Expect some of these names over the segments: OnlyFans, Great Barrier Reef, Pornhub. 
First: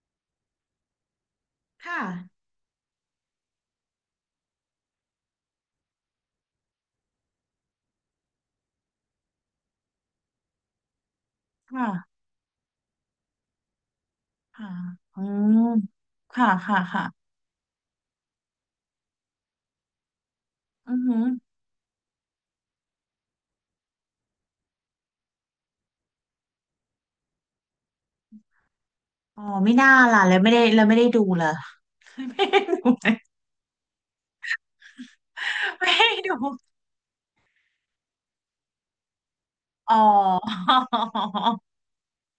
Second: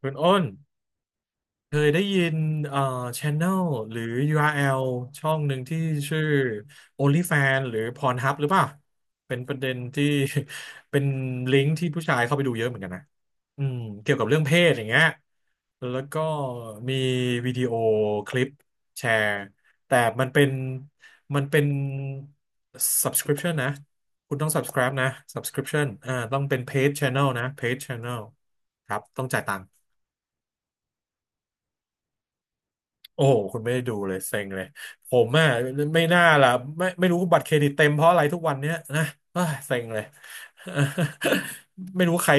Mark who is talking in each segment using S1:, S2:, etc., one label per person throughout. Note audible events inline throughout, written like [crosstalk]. S1: คุณอ้นเค
S2: ค
S1: ยได้ยิน
S2: ่ะ
S1: เอ่อ channel หรือ URL ช่องหนึ่งที่ชื่อ OnlyFans หรือ Pornhub หรือเปล่าเป็นประเด็นที่ [laughs] เป็นลิงก์ที่ผู้ชา
S2: ค่ะ
S1: ยเข้าไปดูเยอะเหมือนกันนะอืมเกี่ยวกับเรื่องเพ
S2: ค่ะ
S1: ศอย่างเงี้ย
S2: อืม
S1: แล้วก็
S2: ค่ะค่ะ
S1: มี
S2: ค่ะ
S1: วิดีโอคลิปแชร์แต่มันเป็น
S2: อือหือ
S1: มันเป็น subscription นะคุณต้อง subscribe นะ subscription อ่าต้องเป็น paid channel นะ paid channel ครับต้อง
S2: อ๋
S1: จ่า
S2: อ
S1: ยตัง
S2: ไม่
S1: ค์
S2: น่าล่ะแล้วไม่ได้แล้วไม่ได้ดูเลย [laughs] ไม่ได้ดูเลย
S1: โอ้โหคุณไม่ได้ดูเลยเซ็งเลยผมอ่ะ
S2: ไม่
S1: ไม่
S2: ได้
S1: น่า
S2: ดู
S1: ล่ะไม่รู้บัตรเครดิตเต็มเพราะอะไรทุกวันเนี้ยนะเอ้ยเซ็ง
S2: อ๋อ
S1: เลย [laughs] ไม่รู้ใคร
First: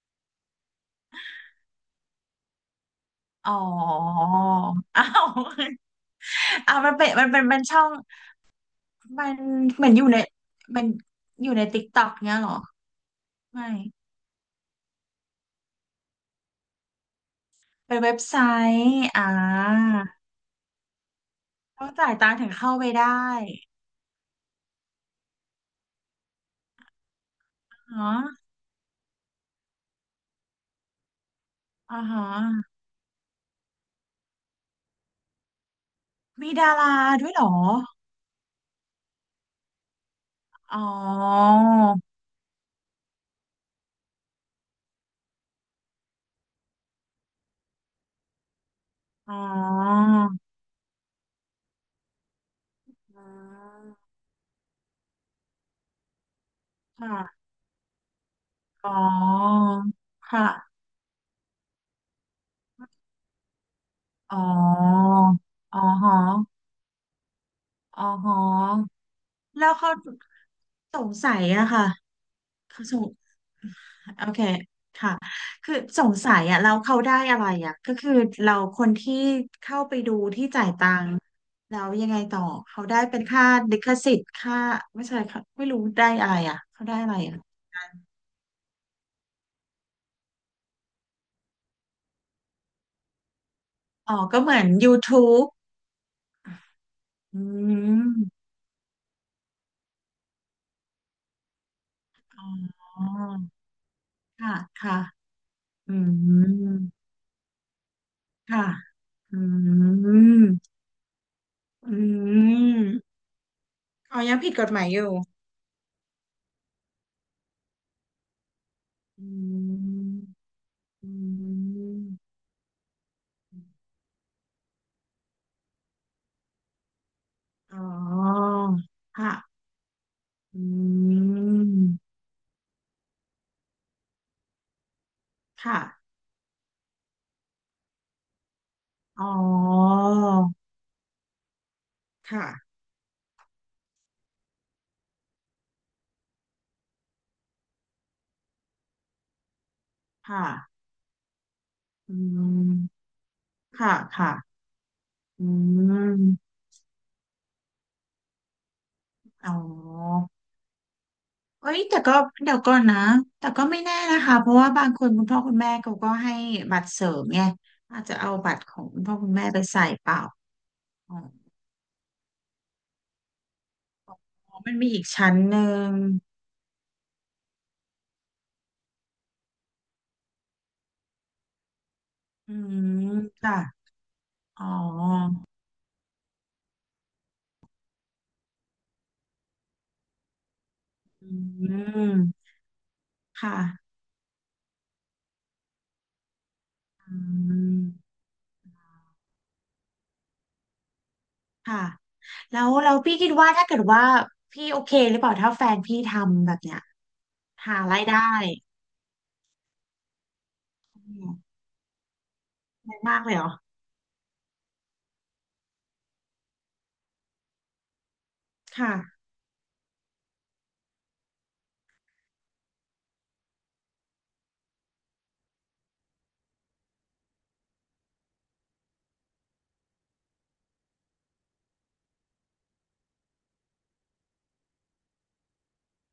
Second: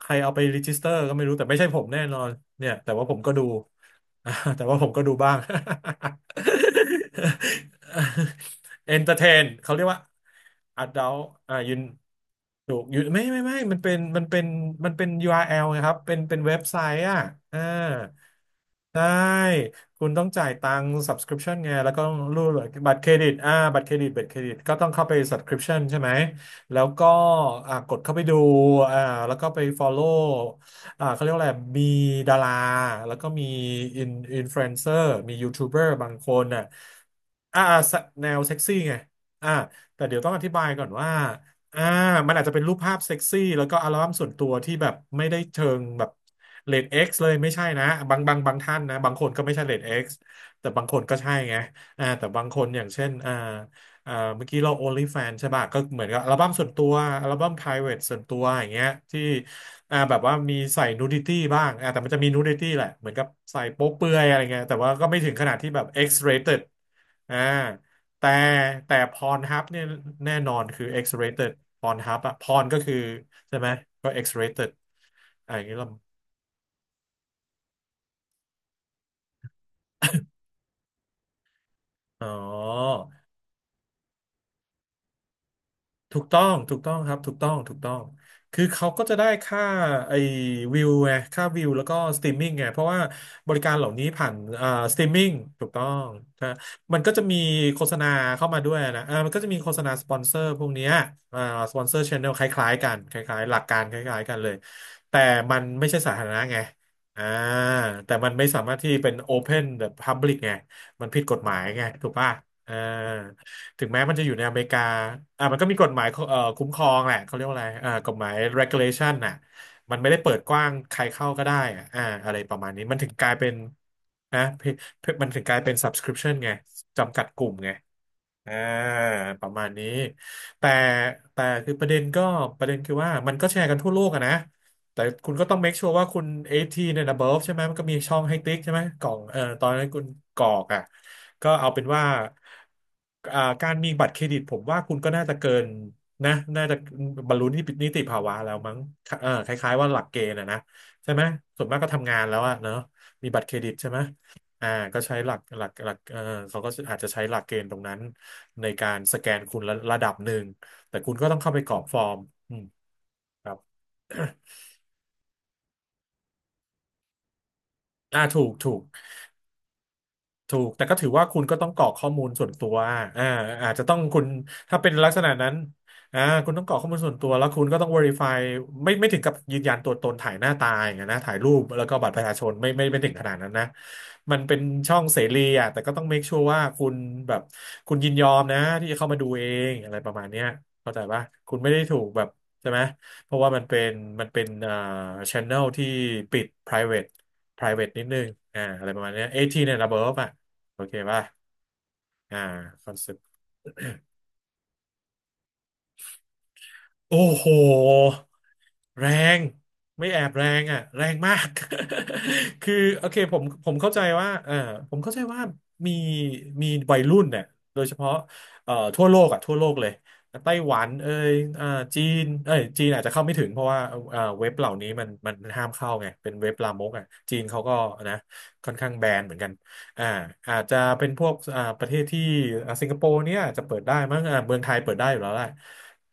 S1: ใครเอาไปรีจิสเตอร์ก็ไม่รู้แต่ไม่ใช่ผมแน่นอนเนี่ยแต่ว่าผมก็ดู
S2: อ๋อ
S1: [laughs] แต่ว่าผมก็
S2: อ้า
S1: ดู
S2: ว
S1: บ้าง
S2: อ้าวมันเป็นมันช่อง
S1: [laughs] เอนเตอร์เท
S2: มัน
S1: นเขาเรี
S2: เห
S1: ย
S2: มื
S1: ก
S2: อน
S1: ว่า
S2: อยู่ในมัน
S1: adult
S2: อยู่
S1: อ่า
S2: ใน
S1: ยืน
S2: ติ๊กต็อกเนี้ยเหรอ
S1: ถูกอยูไม่
S2: ไม่
S1: มันเป็น URL นะครับเป็นเว็บไซต์อ่ะอ่า
S2: เป็นเว็บไซต์
S1: ใช่
S2: อ่า
S1: คุณต้องจ่ายตังค์ subscription ไง
S2: ต้อง
S1: แล้วก็
S2: จ่า
S1: ต้
S2: ย
S1: อง
S2: ตังค์
S1: รู
S2: ถึ
S1: ด
S2: งเข้าไป
S1: บัตรเค
S2: ได้
S1: รดิตอ่าบัตรเครดิตก็ต้องเข้าไป subscription ใช่ไหม แล้วก็อ่ากด
S2: อ๋อ
S1: เข้าไปดูอ่าแล้วก็ไป follow อ่าเขาเรียกว่าอะไร มี
S2: อ่าฮะ
S1: ดาราแล้วก็มี in influencer มียูทูบเบอร์บางคน
S2: มี
S1: น่ะ
S2: ดาราด้วยเหรอ
S1: อ่าแนวเซ็กซี่ไงอ่าแต่เดี๋ยวต้องอธิบาย
S2: อ๋อ
S1: ก่อนว่า อ่ามันอาจจะเป็นรูปภาพเซ็กซี่แล้วก็อัลบั้มส่วนตัวที่แบบไม่ได้เชิงแบบเรทเอ็กซ์เลยไม่ใช่นะบางท่านนะบางคน
S2: อ๋อ
S1: ก็ไม่ใช่เรทเอ็กซ์แต่บางคนก็ใช่ไงอ่าแต่บางคนอย่างเช่นอ่าอ่าเมื่อกี้เรา OnlyFans ใช่ป่ะก็เหมือนกับอัลบั้มส่วนตัว
S2: อม
S1: อัล
S2: ค่ะ
S1: บั้ม private ส่วนตัวอย่างเงี้
S2: อ๋
S1: ย
S2: อ
S1: ที่อ่าแบบว่า
S2: ค่ะ
S1: มีใส่นูดิตี้บ้างอ่าแต่มันจะมีนูดิตี้แหละเหมือนกับใส่โป๊เปลือยอะ
S2: อ๋
S1: ไร
S2: อ
S1: เงี้ยแต่ว่าก็ไม่ถึงขนาดที่
S2: อ๋อ
S1: แบบ X
S2: ฮะ
S1: rated อ่า
S2: อ๋อ
S1: แต่
S2: ฮะ
S1: แต่พรฮับ
S2: แล้ว
S1: เนี่ย
S2: เขา
S1: แน่นอนคือ
S2: สงสัย
S1: X-rated
S2: อะ
S1: พ
S2: ค่ะ
S1: รฮับอะพรก็
S2: เขา
S1: คื
S2: ส
S1: อ
S2: ง
S1: ใช่ไหมก็
S2: โอเค
S1: X-rated
S2: ค่ะ
S1: อะไรอย่าง
S2: คือ
S1: เงี้ยหรอ
S2: สงสัยอะแล้วเขาได้อะไรอะก็คือเราคนที่เข้าไปดูที่จ่ายตังค์แล้วยังไง
S1: อ๋อ
S2: ต่อเขาได้เป็นค่าลิขสิทธิ์ค่าไม่ใช่ค่ะไม่รู้ได้
S1: ถูก
S2: อะไร
S1: ต้อง
S2: อะ
S1: ถูก
S2: เขา
S1: ต้อ
S2: ได้
S1: งค
S2: อะ
S1: รั
S2: ไร
S1: บ ถู
S2: อะ
S1: กต้อง ถูกต้อง คือเขาก็จะได้ค่าไอ้วิวไงค่าวิวแล้วก็สตรีมมิ่งไงเพราะว่าบริการเหล่านี้
S2: อ๋อ
S1: ผ่าน
S2: ก็เหมือน
S1: อ่าสตรีมมิ่ง
S2: YouTube
S1: ถูกต้องนะมันก็จะมี
S2: อื
S1: โฆษณา
S2: ม
S1: เข้ามาด้วยนะอ่ามันก็จะมีโฆษณาสปอนเซอร์พวกเนี้ยอ่าสปอนเซอร์ชแนลค
S2: อ๋อ
S1: ล้ายๆกันคล้ายๆหลักการคล้ายๆกันเล
S2: ค่ะ
S1: ย
S2: ค่ะ
S1: แต่มันไม่
S2: อื
S1: ใช่สาธารณะไง
S2: ม
S1: อ่าแต่มันไม่สา
S2: ค่ะ
S1: มารถที่เป็น
S2: อื
S1: Open the Public
S2: ม
S1: ไงมันผิดกฎหมายไง
S2: อื
S1: ถูกป่ะอ่า
S2: ม
S1: ถึงแม้มั
S2: อ๋
S1: น
S2: อ
S1: จะอ
S2: ยั
S1: ยู่
S2: ง
S1: ใน
S2: ผิ
S1: อ
S2: ด
S1: เม
S2: ก
S1: ริ
S2: ฎห
S1: กา
S2: มายอยู่
S1: อ่ามันก็มีกฎหมายคุ้มครองแหละเขาเรียกว่าอะไรอ่ากฎหมาย regulation
S2: อื
S1: น่ะมันไม่
S2: ม
S1: ได้เปิดกว้างใคร
S2: อื
S1: เข้าก็ได้อะอ่า
S2: ม
S1: อะไรประมาณนี้มันถึงกลายเป็นนะเพมันถึงกลายเป็น subscription ไงจำกัดกลุ่มไง
S2: อ๋อ
S1: อ่า
S2: ค่ะ
S1: ประมาณนี้
S2: อื
S1: แต่แต่คือประเด็น
S2: ม
S1: ก็ประเด็นคือว่ามันก็แชร์กันทั่วโลกอะนะแต่คุณก็ต้อง make
S2: ค่ะ
S1: sure ว่าคุณ18 and above ใช่ไหมมันก็มีช่องให้ติ๊กใช่ไหมกล่อง
S2: อ๋
S1: ตอนนั้น
S2: อ
S1: คุณกรอกอ่ะก็เอาเป็นว่า
S2: ค่ะ
S1: อ่าการมีบัตรเครดิตผมว่าคุณก็น่าจะเกินนะน่าจะบรรลุนิติภาวะแล้วมั้งเออคล้ายๆว่าหลักเกณฑ์
S2: ค่ะ
S1: อะนะใช่ไหมส่วนมากก็ทำ
S2: อื
S1: งานแล้วอะเนาะ
S2: ม
S1: มีบัตรเครดิตใช่
S2: ค่ะ
S1: ไหม
S2: ค่ะ
S1: อ่าก็ใช้หลัก
S2: อื
S1: หลักหลักเออ
S2: ม
S1: เขาก็อาจจะใช้หลักเกณฑ์ตรงนั้น ในการสแกน
S2: อ๋อ
S1: คุณระดับหนึ่งแต่คุณก็ต้องเข้าไปก
S2: เอ้
S1: รอ
S2: ย
S1: กฟ
S2: แต่
S1: อ
S2: ก็
S1: ร์มอื
S2: เดี๋ยว
S1: ม
S2: ก่อนนะ
S1: ค
S2: แต่
S1: รับ
S2: ก็ไม่แน่นะคะเพราะว่าบางคนคุณพ่อคุณแม่เขาก็ให้บัตรเสริมไงอาจจะ
S1: [coughs] อ่า
S2: เอา
S1: ถู
S2: บั
S1: ก
S2: ตร
S1: ถู
S2: ขอ
S1: ก
S2: งคุณพ่อคุณแม่ไปใส่เปล่า
S1: ถูกแต่ก็ถือ
S2: อ๋อ
S1: ว่าคุณก็ต้องกรอกข้อมูลส่วนตัวอ่าอาจจะต้องคุณ
S2: อ๋อมัน
S1: ถ้า
S2: มี
S1: เป็น
S2: อีก
S1: ลักษณะ
S2: ชั้น
S1: นั้
S2: ห
S1: น
S2: นึ่ง
S1: อ่าคุณต้องกรอกข้อมูลส่วนตัวแล้วคุณก็ต้อง verify ไม่ถึงกับยืนยันตัวตนถ่ายหน้าตาอย่างเงี้ยนะถ่ายรูปแล้วก็บัตรประชาช
S2: อื
S1: นไม่
S2: ม
S1: ถึงขนาดนั้น
S2: ค่ะ
S1: นะมันเป็น
S2: อ๋อ
S1: ช่องเสรีอ่ะแต่ก็ต้อง make sure ว่าคุณแบบคุณยินยอมนะที่จะเข้ามาดูเองอะไรประมาณเนี้ยเข้าใจปะ
S2: อ
S1: คุณไม่
S2: ื
S1: ได้ถูกแบบ
S2: ม
S1: ใช่ไหมเพราะว่า
S2: ค่ะ
S1: มันเป็นมันเป็นอ่า channel ที่ปิด private
S2: อืม
S1: private นิดนึงอ่าอะไรประมาณเนี้ย18 a n ระเบิดอ่ะ โอเคป่ะ
S2: ค่ะ
S1: อ่า
S2: แล้ว
S1: คอ
S2: แล้
S1: น
S2: ว
S1: เซ
S2: พี่
S1: ปต์
S2: คิดว่าถ้าเกิดว่าพี่โอเคหรือเปล่าถ้าแฟนพี่ทำแบบเนี้ย
S1: โอ้โห
S2: หารายได้
S1: แรงไม่แอบแรงอ่ะแร
S2: อื
S1: งมา
S2: ม
S1: ก [laughs] คือ
S2: ได้
S1: โอเค
S2: มากเล
S1: ผ
S2: ยเห
S1: ม
S2: รอ
S1: เข้าใจว่าผมเข้าใจว่ามีวัยรุ่นเนี่ยโดยเฉพาะทั่วโล
S2: ค่ะ
S1: กอ่ะทั่วโลกเลยไต้หวันเอ่ยอ่าจีนเอ้ยจีนอาจจะเข้าไม่ถึงเพราะว่าเว็บเหล่านี้มันห้ามเข้าไงเป็นเว็บลามกอ่ะจีนเขาก็นะค่อนข้างแบนเหมือนกัน อ่าอาจจะเป็นพวกประเทศที่สิงคโปร์เนี่ยอาจจะเปิดได้มั้งอ่าเมืองไทยเปิดได้อยู่แล้วแหละ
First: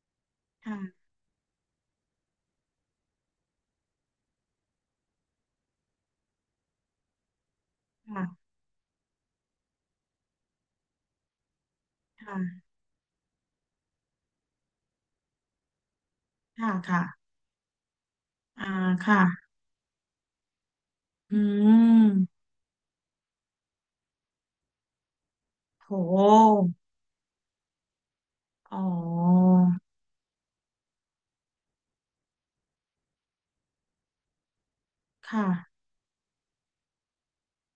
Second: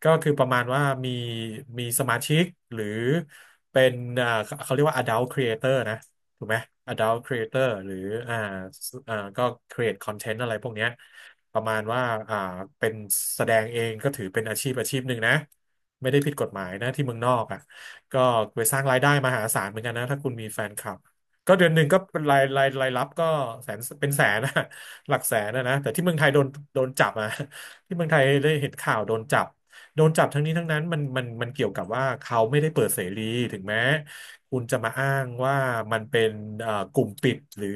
S1: ก็คือประมาณว่า
S2: ค่ะ
S1: มีมีสมาชิกหรือเป็นเขาเรียกว่า adult creator นะถูกไหม adult creator หรืออ่า
S2: ค่ะ
S1: สก็ create content อะไรพวกเนี้ยประมาณว่าอ่า
S2: ค่ะ
S1: เป็นแสดงเองก็ถือเป็นอาชีพหนึ่งนะไม่ได้ผิดกฎหมาย
S2: ค่ะ
S1: นะ
S2: ค่ะ
S1: ที่เมืองนอกอ่ะก็ไป
S2: อ่า
S1: สร้างรายได้มหา
S2: ค่ะ
S1: ศาลเหมือนกันนะถ้าคุณมีแฟนคลับ
S2: อื
S1: ก็เดือนหนึ่งก็เป็นราย
S2: ม
S1: รายรับก็แสนเป็นแสนนะ [laughs] หลักแสนนะนะแต่
S2: โ
S1: ที่เมืองไทยโดน
S2: ห
S1: โดนจับอ่ะ [laughs] ที่เมืองไทยได้เห็น
S2: อ๋
S1: ข่าวโดนจับ
S2: อ
S1: โดนจับทั้งนี้ทั้งนั้นมันเกี่ยวกับว่าเขาไม่ได้เปิดเสรีถึงแม้คุณจะมาอ้างว่า
S2: ค่ะ
S1: มันเป็นกลุ่มปิดหรือ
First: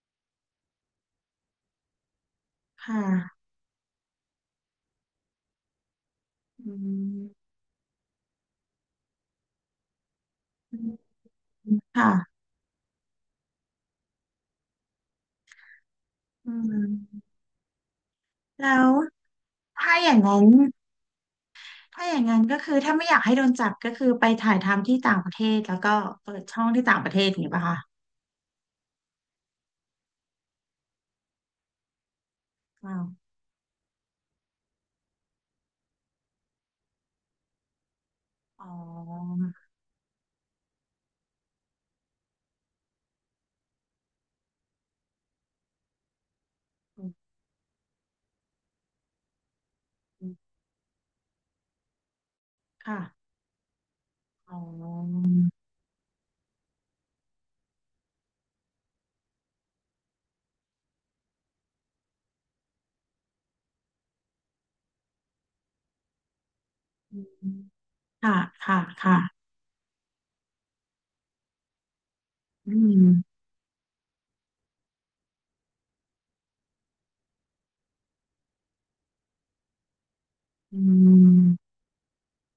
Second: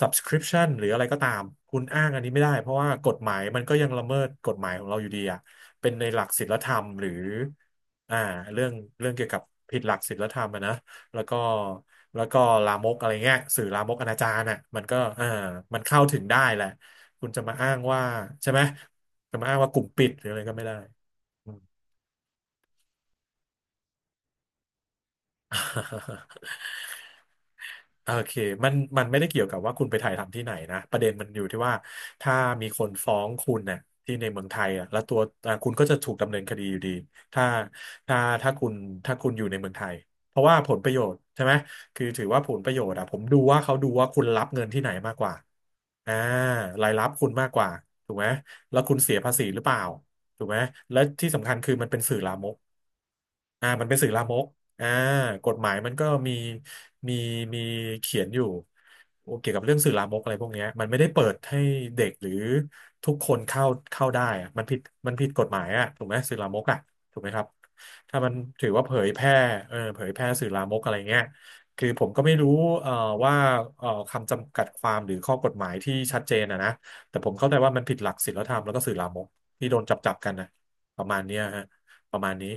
S1: subscription หรืออะไรก็ตามคุณอ้างอันนี้ไม่ได้เพราะว่า
S2: ค่
S1: กฎหมาย
S2: ะ
S1: มันก็ยังละเมิดกฎหมายของเราอยู่ดีอ่ะเป็นในหลักศีลธ
S2: อื
S1: รรมหรือ
S2: ม
S1: อ่าเรื่องเกี่ยวกับผิดหลักศีลธรรมอะนะ
S2: อื
S1: แล้วก็
S2: มค่ะ
S1: แล้วก็ลามกอะไรเงี้ยสื่อลามกอนาจารน่ะมันก็เออมันเข้าถึงได้
S2: อื
S1: แหละคุณ
S2: ม
S1: จะมาอ้างว่าใช่ไหม
S2: แล้ว
S1: จะมาอ้างว่ากลุ่ม
S2: ถ้า
S1: ปิ
S2: อ
S1: ด
S2: ย่าง
S1: หรืออะ
S2: นั้
S1: ไร
S2: น
S1: ก็ไม่ได้อืม
S2: ถ้าอย่างนั้นก็คือถ้าไม่อยากให้โดนจับก็คือไปถ่ายทำที่ต่างประเทศแล้วก็เปิดช่องที่ต่างประเทศอย่างนี้ป่ะคะ
S1: โอเคมันไม่ได้เกี่ยวกับว่าคุณไปถ่ายทำที่ไหนนะประเด็นมันอยู่ที่ว่าถ้ามีคน
S2: อ้าว
S1: ฟ้องคุณเนี่ยที่ในเมืองไทยอ่ะแล้วตัวอ่ะคุณก็จะถูกดำเนินคดีอยู่ดีถ้าถ้าถ้า
S2: อ๋อ
S1: คุณถ้าคุณอยู่ในเมืองไทยเพราะว่าผลประโยชน์ใช่ไหมคือถือว่าผลประโยชน์อ่ะผมดูว่าเขาดูว่าคุณรับเงินที่ไหนมากกว่าอ่ารายรั
S2: อื
S1: บคุณมากกว่าถูกไหมแล้วคุณเสียภาษีหรือเปล่าถู
S2: ม
S1: กไหมและที่สำคัญคือมันเป็นสื่อลามก
S2: ค่ะ
S1: อ่ามันเป็นสื่อลามก
S2: อ๋อ
S1: อ่ากฎหมายมันก็มีมีมีเขียนอยู่เกี่ยวกับเรื่องสื่อลามกอะไรพวกเนี้ยมันไม่ได้เปิดให้เด็กหรือทุกคนเข้าเข้าได้อะมันผิดมันผิดกฎหมายอ่ะถูกไหมสื่อลามกอ่ะถู
S2: อื
S1: กไหมครับ
S2: ม
S1: ถ้ามัน
S2: ค่ะ
S1: ถือ
S2: ค่ะ
S1: ว่าเผย
S2: ค่ะ
S1: แพร่เออเผยแพร่สื่อลามกอะไรเงี้ยคือผมก็ไม่รู้
S2: อื
S1: เอ่อว่า
S2: ม
S1: คำจำกัดความหรือข้อกฎหมายที่ชัดเจนอะนะแต่ผมเข้าใจว่ามันผิดหลักศีลธรรมแล้วก็สื่อลามกที่โดนจับจับกันนะ
S2: อื
S1: ประมาณเนี้ยฮะ
S2: ม
S1: ประมาณนี้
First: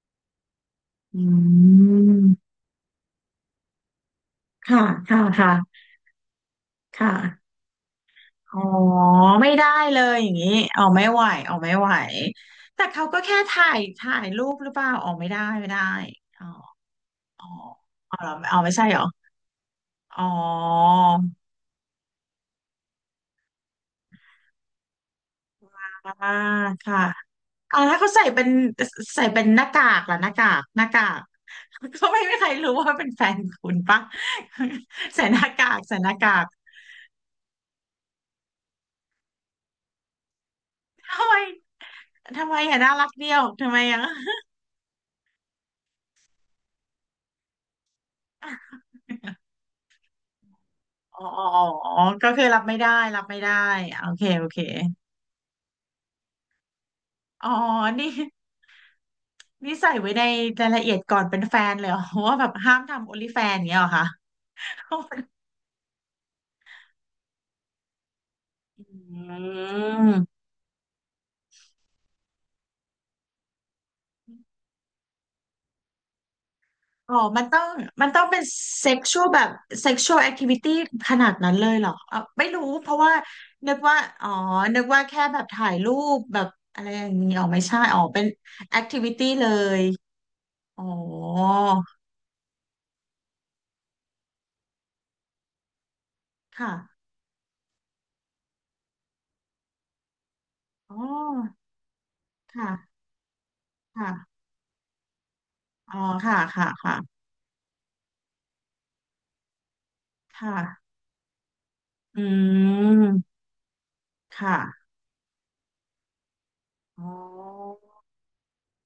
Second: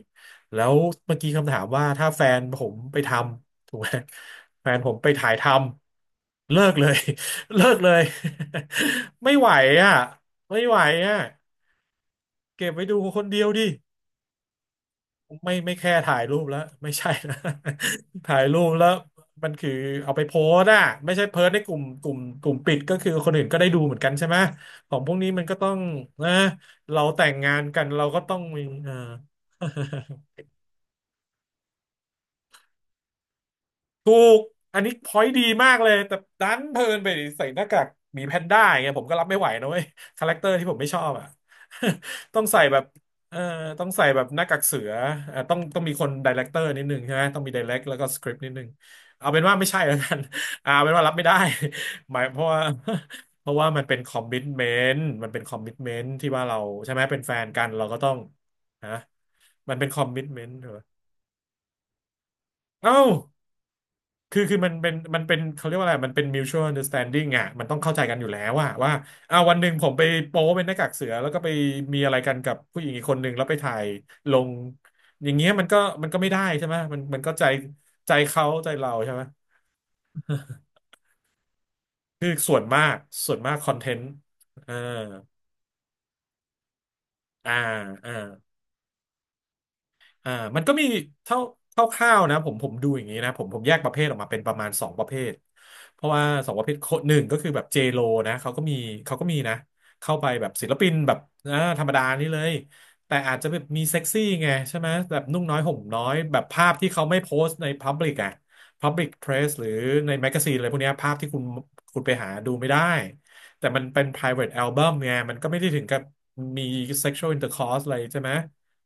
S1: แล้วเมื่
S2: อื
S1: อกี้คำถามว่าถ้าแฟ
S2: ม
S1: นผมไปทำถูกไหมแฟน
S2: ค่ะ
S1: ผมไป
S2: ค่ะ
S1: ถ่ายท
S2: ค่ะ
S1: ำเลิกเลย
S2: ค่ะ
S1: [laughs] เลิกเลย
S2: อ๋อ
S1: [laughs] ไม่ไห
S2: ไม่
S1: ว
S2: ได้
S1: อ่ะ
S2: เลยอย่างนี้
S1: ไม่ไหว
S2: อ๋อไม่
S1: อ่ะ
S2: ไหวอ๋อไม่ไหว
S1: เก็บ
S2: แต่
S1: ไว้ดู
S2: เขา
S1: ค
S2: ก็
S1: น
S2: แค่
S1: เดียวดิ
S2: ถ่ายถ่ายรูปหรือเปล่าอ๋อไม่ได้ไม่
S1: ไม่
S2: ได้
S1: แค่ถ่ายรู
S2: อ๋
S1: ป
S2: อ
S1: แล้วไม่ใช่นะ
S2: อ๋ออ๋อ
S1: [laughs]
S2: เหรอ
S1: ถ่าย
S2: อ๋
S1: รู
S2: อ
S1: ป
S2: ไม่ใช่
S1: แล้ว
S2: เหรอ
S1: มันคือเอาไป
S2: อ๋อ
S1: โพสต์อ่ะไม่ใช่เพิร์ในกลุ่มกลุ่มปิดก็คือคนอื่นก็ได้ดูเหมือนกันใช่ไหมของพวกนี้มันก็ต้อง
S2: อ่า
S1: นะ
S2: ค่ะ
S1: เราแต่งงาน
S2: อ๋อ
S1: กัน
S2: แล้ว
S1: เรา
S2: เขา
S1: ก็
S2: ใส่
S1: ต้อง
S2: เป็น
S1: มีเออ
S2: ใส่เป็นหน้ากากล่ะห
S1: [laughs]
S2: น้ากากหน้ากากเขาไม่ใครรู้ว่าเป็นแฟนคุณปะ
S1: ถูกอันนี้พอ
S2: ใส่
S1: ยต์
S2: ห
S1: ดี
S2: น้า
S1: มา
S2: กา
S1: ก
S2: ก
S1: เลย
S2: ใส่หน้า
S1: แต่
S2: กาก
S1: ดันเพลินไปใส่หน้ากากหมีแพนด้าอย่างเงี้ยผมก็รับไม่ไหวนะเว้ยคาแรคเตอร์ที่ผมไม่ชอบอ่ะ
S2: ทำไม
S1: [laughs] ต้อง
S2: ทำไม
S1: ใส่แบ
S2: อ่ะ
S1: บ
S2: น่ารักเดี
S1: เอ
S2: ย
S1: อ
S2: วทำไม
S1: ต้อง
S2: อ่ะ
S1: ใส่แบบหน้ากากเสืออ่ะต้องต้องมีคนไดเรคเตอร์นิดนึงใช่ไหมต้องมีไดเรคแล้วก็สคริปต์นิดนึงเอาเป็นว่าไม่ใช่แล้วกัน [laughs] อ่าเอาเป็นว่ารับ
S2: อ๋อ
S1: ไม่ได้
S2: อ๋ออ๋อ
S1: [laughs] หมาย
S2: ก็
S1: เพ
S2: คือ
S1: ราะ
S2: รั
S1: ว่า
S2: บไม่ได้รับไม่
S1: [laughs] เพ
S2: ได้
S1: ราะว่ามันเป็น
S2: โอ
S1: คอ
S2: เค
S1: มมิ t
S2: โอเค
S1: เมนต์มันเป็นคอมมิ t เมนต์ที่ว่าเราใช่ไหมเป็นแฟ
S2: อ๋
S1: น
S2: อ
S1: กันเราก็ต้
S2: นี่
S1: องฮะมั
S2: นี่
S1: นเป็น
S2: ใส่
S1: คอม
S2: ไว้
S1: มิ
S2: ใน
S1: t เมนต์เห
S2: รา
S1: ร
S2: ย
S1: อ
S2: ละเอียดก่อนเป็นแฟนเลยเหรอว่าแบบห้าม
S1: เอ้า
S2: ทำโอลิแฟนเงี้ยเหรอคะ
S1: คือมันเป็นเขาเรียกว่าอะไรมันเป็น mutual understanding อ่ะมันต้องเข้าใจกันอยู่แล้วว่า
S2: อื
S1: อ่าวันหนึ่งผมไป
S2: ม
S1: โป๊เป็นหน้ากากเสือแล้วก็ไปมีอะไรกันกับผู้หญิงอีกคนหนึ่งแล้วไปถ่ายลงอย่างเงี้ยมันก็ไม่ได้ใช่ไหม
S2: อ๋อ
S1: มันก็
S2: มั
S1: ใจ
S2: นต้องมัน
S1: ใจ
S2: ต้องเป็น
S1: เขาใจเรา
S2: เซ็ก
S1: ใช่
S2: ช
S1: ไห
S2: ว
S1: ม
S2: ลแบบเซ็กชวลแอคทิวิตี้ขนาดนั้นเลยเหรอเออ
S1: คือ
S2: ไม่
S1: ส่ว
S2: รู้
S1: นมา
S2: เพ
S1: ก
S2: ราะว่า
S1: คอ
S2: นึก
S1: นเท
S2: ว่า
S1: นต์
S2: อ๋อ
S1: อ่า
S2: นึกว่าแค่แบบถ่ายรูปแบบอะไรอย่างนี้อ๋อ
S1: อ่า
S2: ไม่ใช่อ๋อ
S1: อ่า
S2: เป็นแอคทิวิตี้เลย
S1: อ่ามันก็
S2: อ๋
S1: มี
S2: อ
S1: เท่าเ่าวๆนะผมดูอย่างนี้นะผมแยกประเภทออกมาเป็นประมาณสองประเภทเพราะว่าสองประเภ
S2: ค่ะ
S1: ทโคนหนึ่งก็คือแบบเจโลนะเขาก็มีเขาก็มีนะเข้าไปแบบศิลปิน
S2: อ๋อ
S1: แบบธรรมดานี่เลย
S2: ค่ะ
S1: แต่อาจจะแบบมีเซ็กซี่
S2: ค่ะ
S1: ไงใช่ไหมแบบนุ่งน้อยห่ม
S2: อ๋อ
S1: น้อย
S2: ค่ะ
S1: แบบภา
S2: ค่ะ
S1: พที่เขา
S2: ค่ะ
S1: ไม่โพสต์ในพับลิกอะพับลิกเพรสหรือในแมกกาซีนอะไรพวก
S2: ค่ะ
S1: เนี้ยภาพที่คุณไป
S2: อื
S1: หาดูไม่ได้
S2: ม
S1: แต่มันเป็น private
S2: ค่ะ
S1: album ไงมันก็ไม่ได้ถึงกับมี
S2: อ๋อ
S1: sexual intercourse อะไรใช่ไหม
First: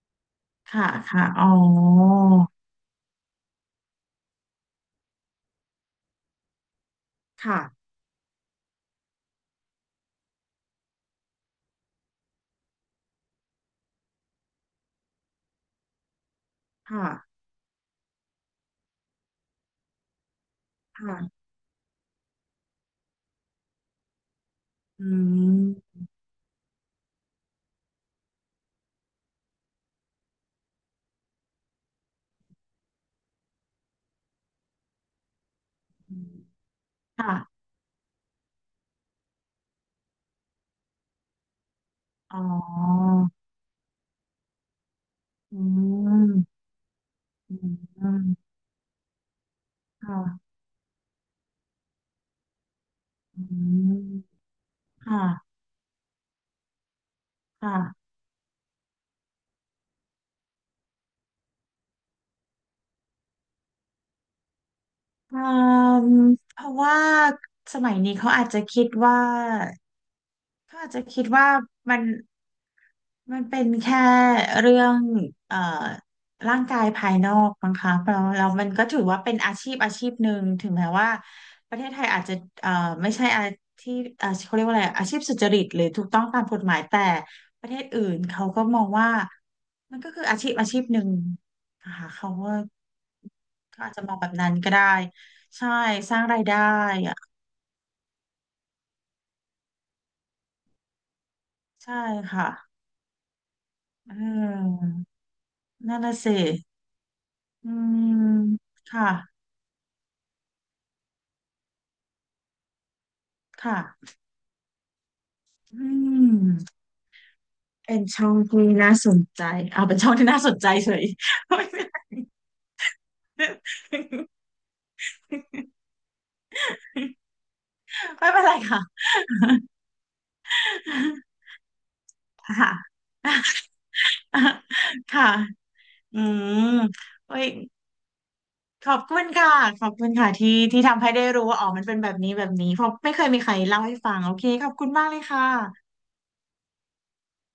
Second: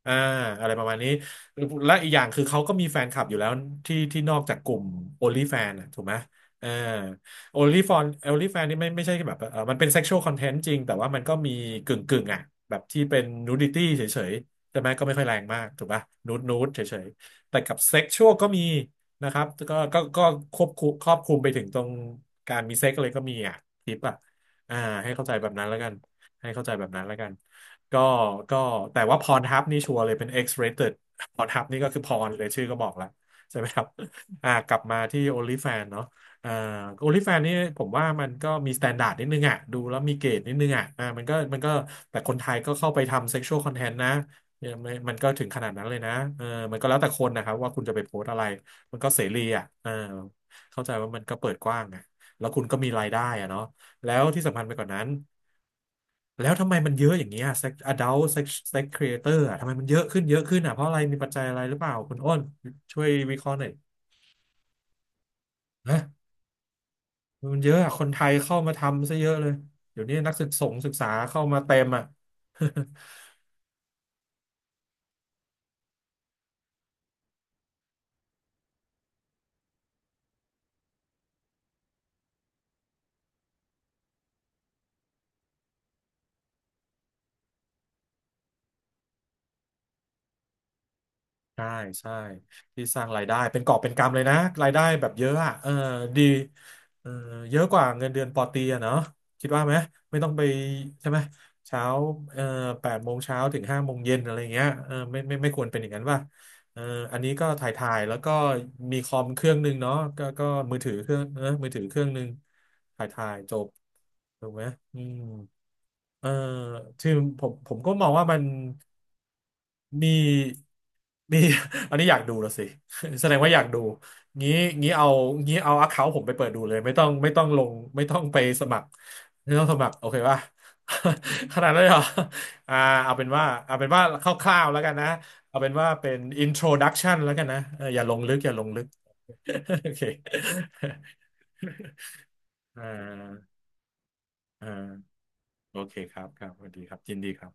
S1: อ่าอะไรป
S2: ค่ะ
S1: ระมาณนี้
S2: ค่ะอ๋อ
S1: และอีกอย่างคือเขาก็มีแฟนคลับอยู่แล้วที่นอกจากกลุ่ม OnlyFans อะถูกไหมเออ
S2: ค่ะ
S1: OnlyFans นี่ไม่ใช่แบบเออมันเป็น sexual content จริงแต่ว่ามันก็มีกึ่งอ่ะแบบที่เป็น nudity เฉยๆใช่ไหมก็ไม่ค่อยแรงมากถูกป่ะนูดนูดเฉ
S2: ค่ะ
S1: ยๆแต่กับ sexual ก็มีนะครับก็ควบคุมครอบคลุม
S2: ค่ะ
S1: ไปถึงตรงการมีเซ็กเลยก็มีอ่ะทิปอ่ะอ่า
S2: อื
S1: ให้เข้าใจแบบนั้นแล้วกัน
S2: ม
S1: ให้เข้าใจแบบนั้นแล้วกันก็ก็แต่ว่าพรทับนี่ชัวร์เลยเป็น X-rated พรทับนี่ก็คือพรเลยชื่อก็บอกแล้วใช่ไหมครับกลับมาที่ OnlyFans เนาะอ่า
S2: ค่ะ
S1: OnlyFans นี่ผมว่ามันก็มี s t ต n d า r d นิดนึงอ่ะดูแล้วมีเกรดนิดนึงอ่ะมันก็แต่ค
S2: อ๋
S1: น
S2: อ
S1: ไทยก็เข้าไปทำ sexual content นะเนี่ยมันก็ถึง
S2: อื
S1: ขนาดนั้นเลยนะเออ
S2: ม
S1: มันก็แล้วแต่คนนะครั
S2: อื
S1: บว่าคุณจะไปโพส
S2: ม
S1: ต์อะไรมันก็เสรีอ่ะเออ
S2: ค่ะ
S1: เข้าใจว่ามันก็เปิดกว้างอ่ะแล้วคุณก็มีรายได้
S2: อื
S1: อ่ะเนาะแล้ว
S2: ม
S1: ที่สำคัญไปกว่านั้น
S2: ค่ะ
S1: แล้วทำไมมันเยอะอย่างเงี้ย sex
S2: ค่ะ
S1: adult sex sex creator อ่ะทำไมมันเยอะขึ้นเยอะขึ้นอ่ะเพราะอะไรมีปัจจัยอะไรหรือเปล่าคุณอ้นช่วยวิเคราะห์หน่อย
S2: เอืม
S1: นะ
S2: เพราะว่า
S1: มันเย
S2: ส
S1: อะ
S2: มั
S1: อ่ะ
S2: ย
S1: คน
S2: นี้
S1: ไท
S2: เขา
S1: ย
S2: อาจ
S1: เข้า
S2: จะ
S1: มา
S2: คิด
S1: ทำซะ
S2: ว่า
S1: เยอะเลยเดี๋ยวนี้นักศึกษง
S2: เขาอา
S1: ศึ
S2: จ
S1: ก
S2: จะ
S1: ษา
S2: คิด
S1: เข้า
S2: ว่า
S1: มาเต็ม
S2: มัน
S1: อ่ะ [laughs]
S2: มันเป็นแค่เรื่องเอ่อร่างกายภายนอกมั้งคะแล้วมันก็ถือว่าเป็นอาชีพอาชีพหนึ่งถึงแม้ว่าประเทศไทยอาจจะเอ่อไม่ใช่อาชีพเขาเรียกว่าอะไรอาชีพสุจริตหรือถูกต้องตามกฎหมายแต่ประเทศอื่นเขาก็มองว่ามันก็คืออาชีพอาชีพหนึ่ง
S1: ใช่
S2: นะคะ
S1: ใช่
S2: เขาว่า
S1: ที่สร้างรายได้เป็นกอบ
S2: เขา
S1: เป็
S2: อาจ
S1: น
S2: จะมอ
S1: กำ
S2: ง
S1: เลย
S2: แบบ
S1: นะ
S2: นั้น
S1: รา
S2: ก็
S1: ยได้
S2: ได้
S1: แบบเยอะอะเอ
S2: ใช่
S1: อ
S2: สร้า
S1: ดี
S2: งรายได้
S1: เออ
S2: อะ
S1: เยอะกว่าเงินเดือนปอตรีอะเนาะคิดว่าไหมไม่ต้องไปใช่ไหมเช้า
S2: ใช่
S1: เออ
S2: ค่ะ
S1: แปดโมงเช้าถึงห้าโมงเย็
S2: เอ
S1: นอะไรเงี้ย
S2: อ
S1: เออไม่ควรเป็นอย่าง
S2: นั่น
S1: นั้น
S2: น่ะ
S1: ป่ะ
S2: สิ
S1: เอออันนี้ก็ถ่า
S2: อื
S1: ยถ่ายแล้วก็
S2: ม
S1: มี
S2: ค่ะ
S1: คอมเครื่องหนึ่งเนาะก็มือถือเครื่องหนึ่งถ่ายจบ
S2: ค่ะ
S1: ถูกไหมอืม
S2: อื
S1: เออ
S2: ม
S1: คือผมก็
S2: เป็น
S1: มองว่า
S2: ช่อ
S1: มั
S2: ง
S1: น
S2: ที่น่าสนใจเอาเป็นช่
S1: มี
S2: องที่น่าสนใจเฉย
S1: มี
S2: [laughs] ไม่เป็น
S1: [laughs] อั
S2: ไ
S1: นนี้อ
S2: ร
S1: ยากดูแล้วสิ [laughs] แสดงว่าอยากดู งี้งี้เอางี้เอาอคเคาท์ผมไปเปิดดูเลยไม่ต้องลงไม่ต้อง
S2: ไม่
S1: ไป
S2: เป็นไร
S1: สมั
S2: ค่ะ
S1: ครไม่ต้องสมัครโอเคป่ะ [laughs] ขนาดนั้นเลยเหรออ่า
S2: ค่ะ
S1: เอาเป็นว่าคร่าวๆแล้วกันนะ
S2: ค่ะ
S1: เอาเป็นว่าเป็น
S2: อืม
S1: introduction แล้ว
S2: โอ้
S1: กั
S2: ย
S1: นนะเอออย่าลงลึก
S2: ข
S1: [laughs]
S2: อบคุณค่ะข
S1: โอ
S2: อบ
S1: เค
S2: คุณค่ะที่ทำให้ได้รู้ว่าอ๋อมันเป็
S1: [laughs]
S2: นแบบนี้แบบนี้เพ
S1: อ่า
S2: ราะไม่เคยมีใครเล่าให้ฟังโอเคข
S1: อ่
S2: อบคุณมากเล
S1: า
S2: ยค่
S1: โอ
S2: ะ
S1: เคครับสวัสดีครับยินดีครับ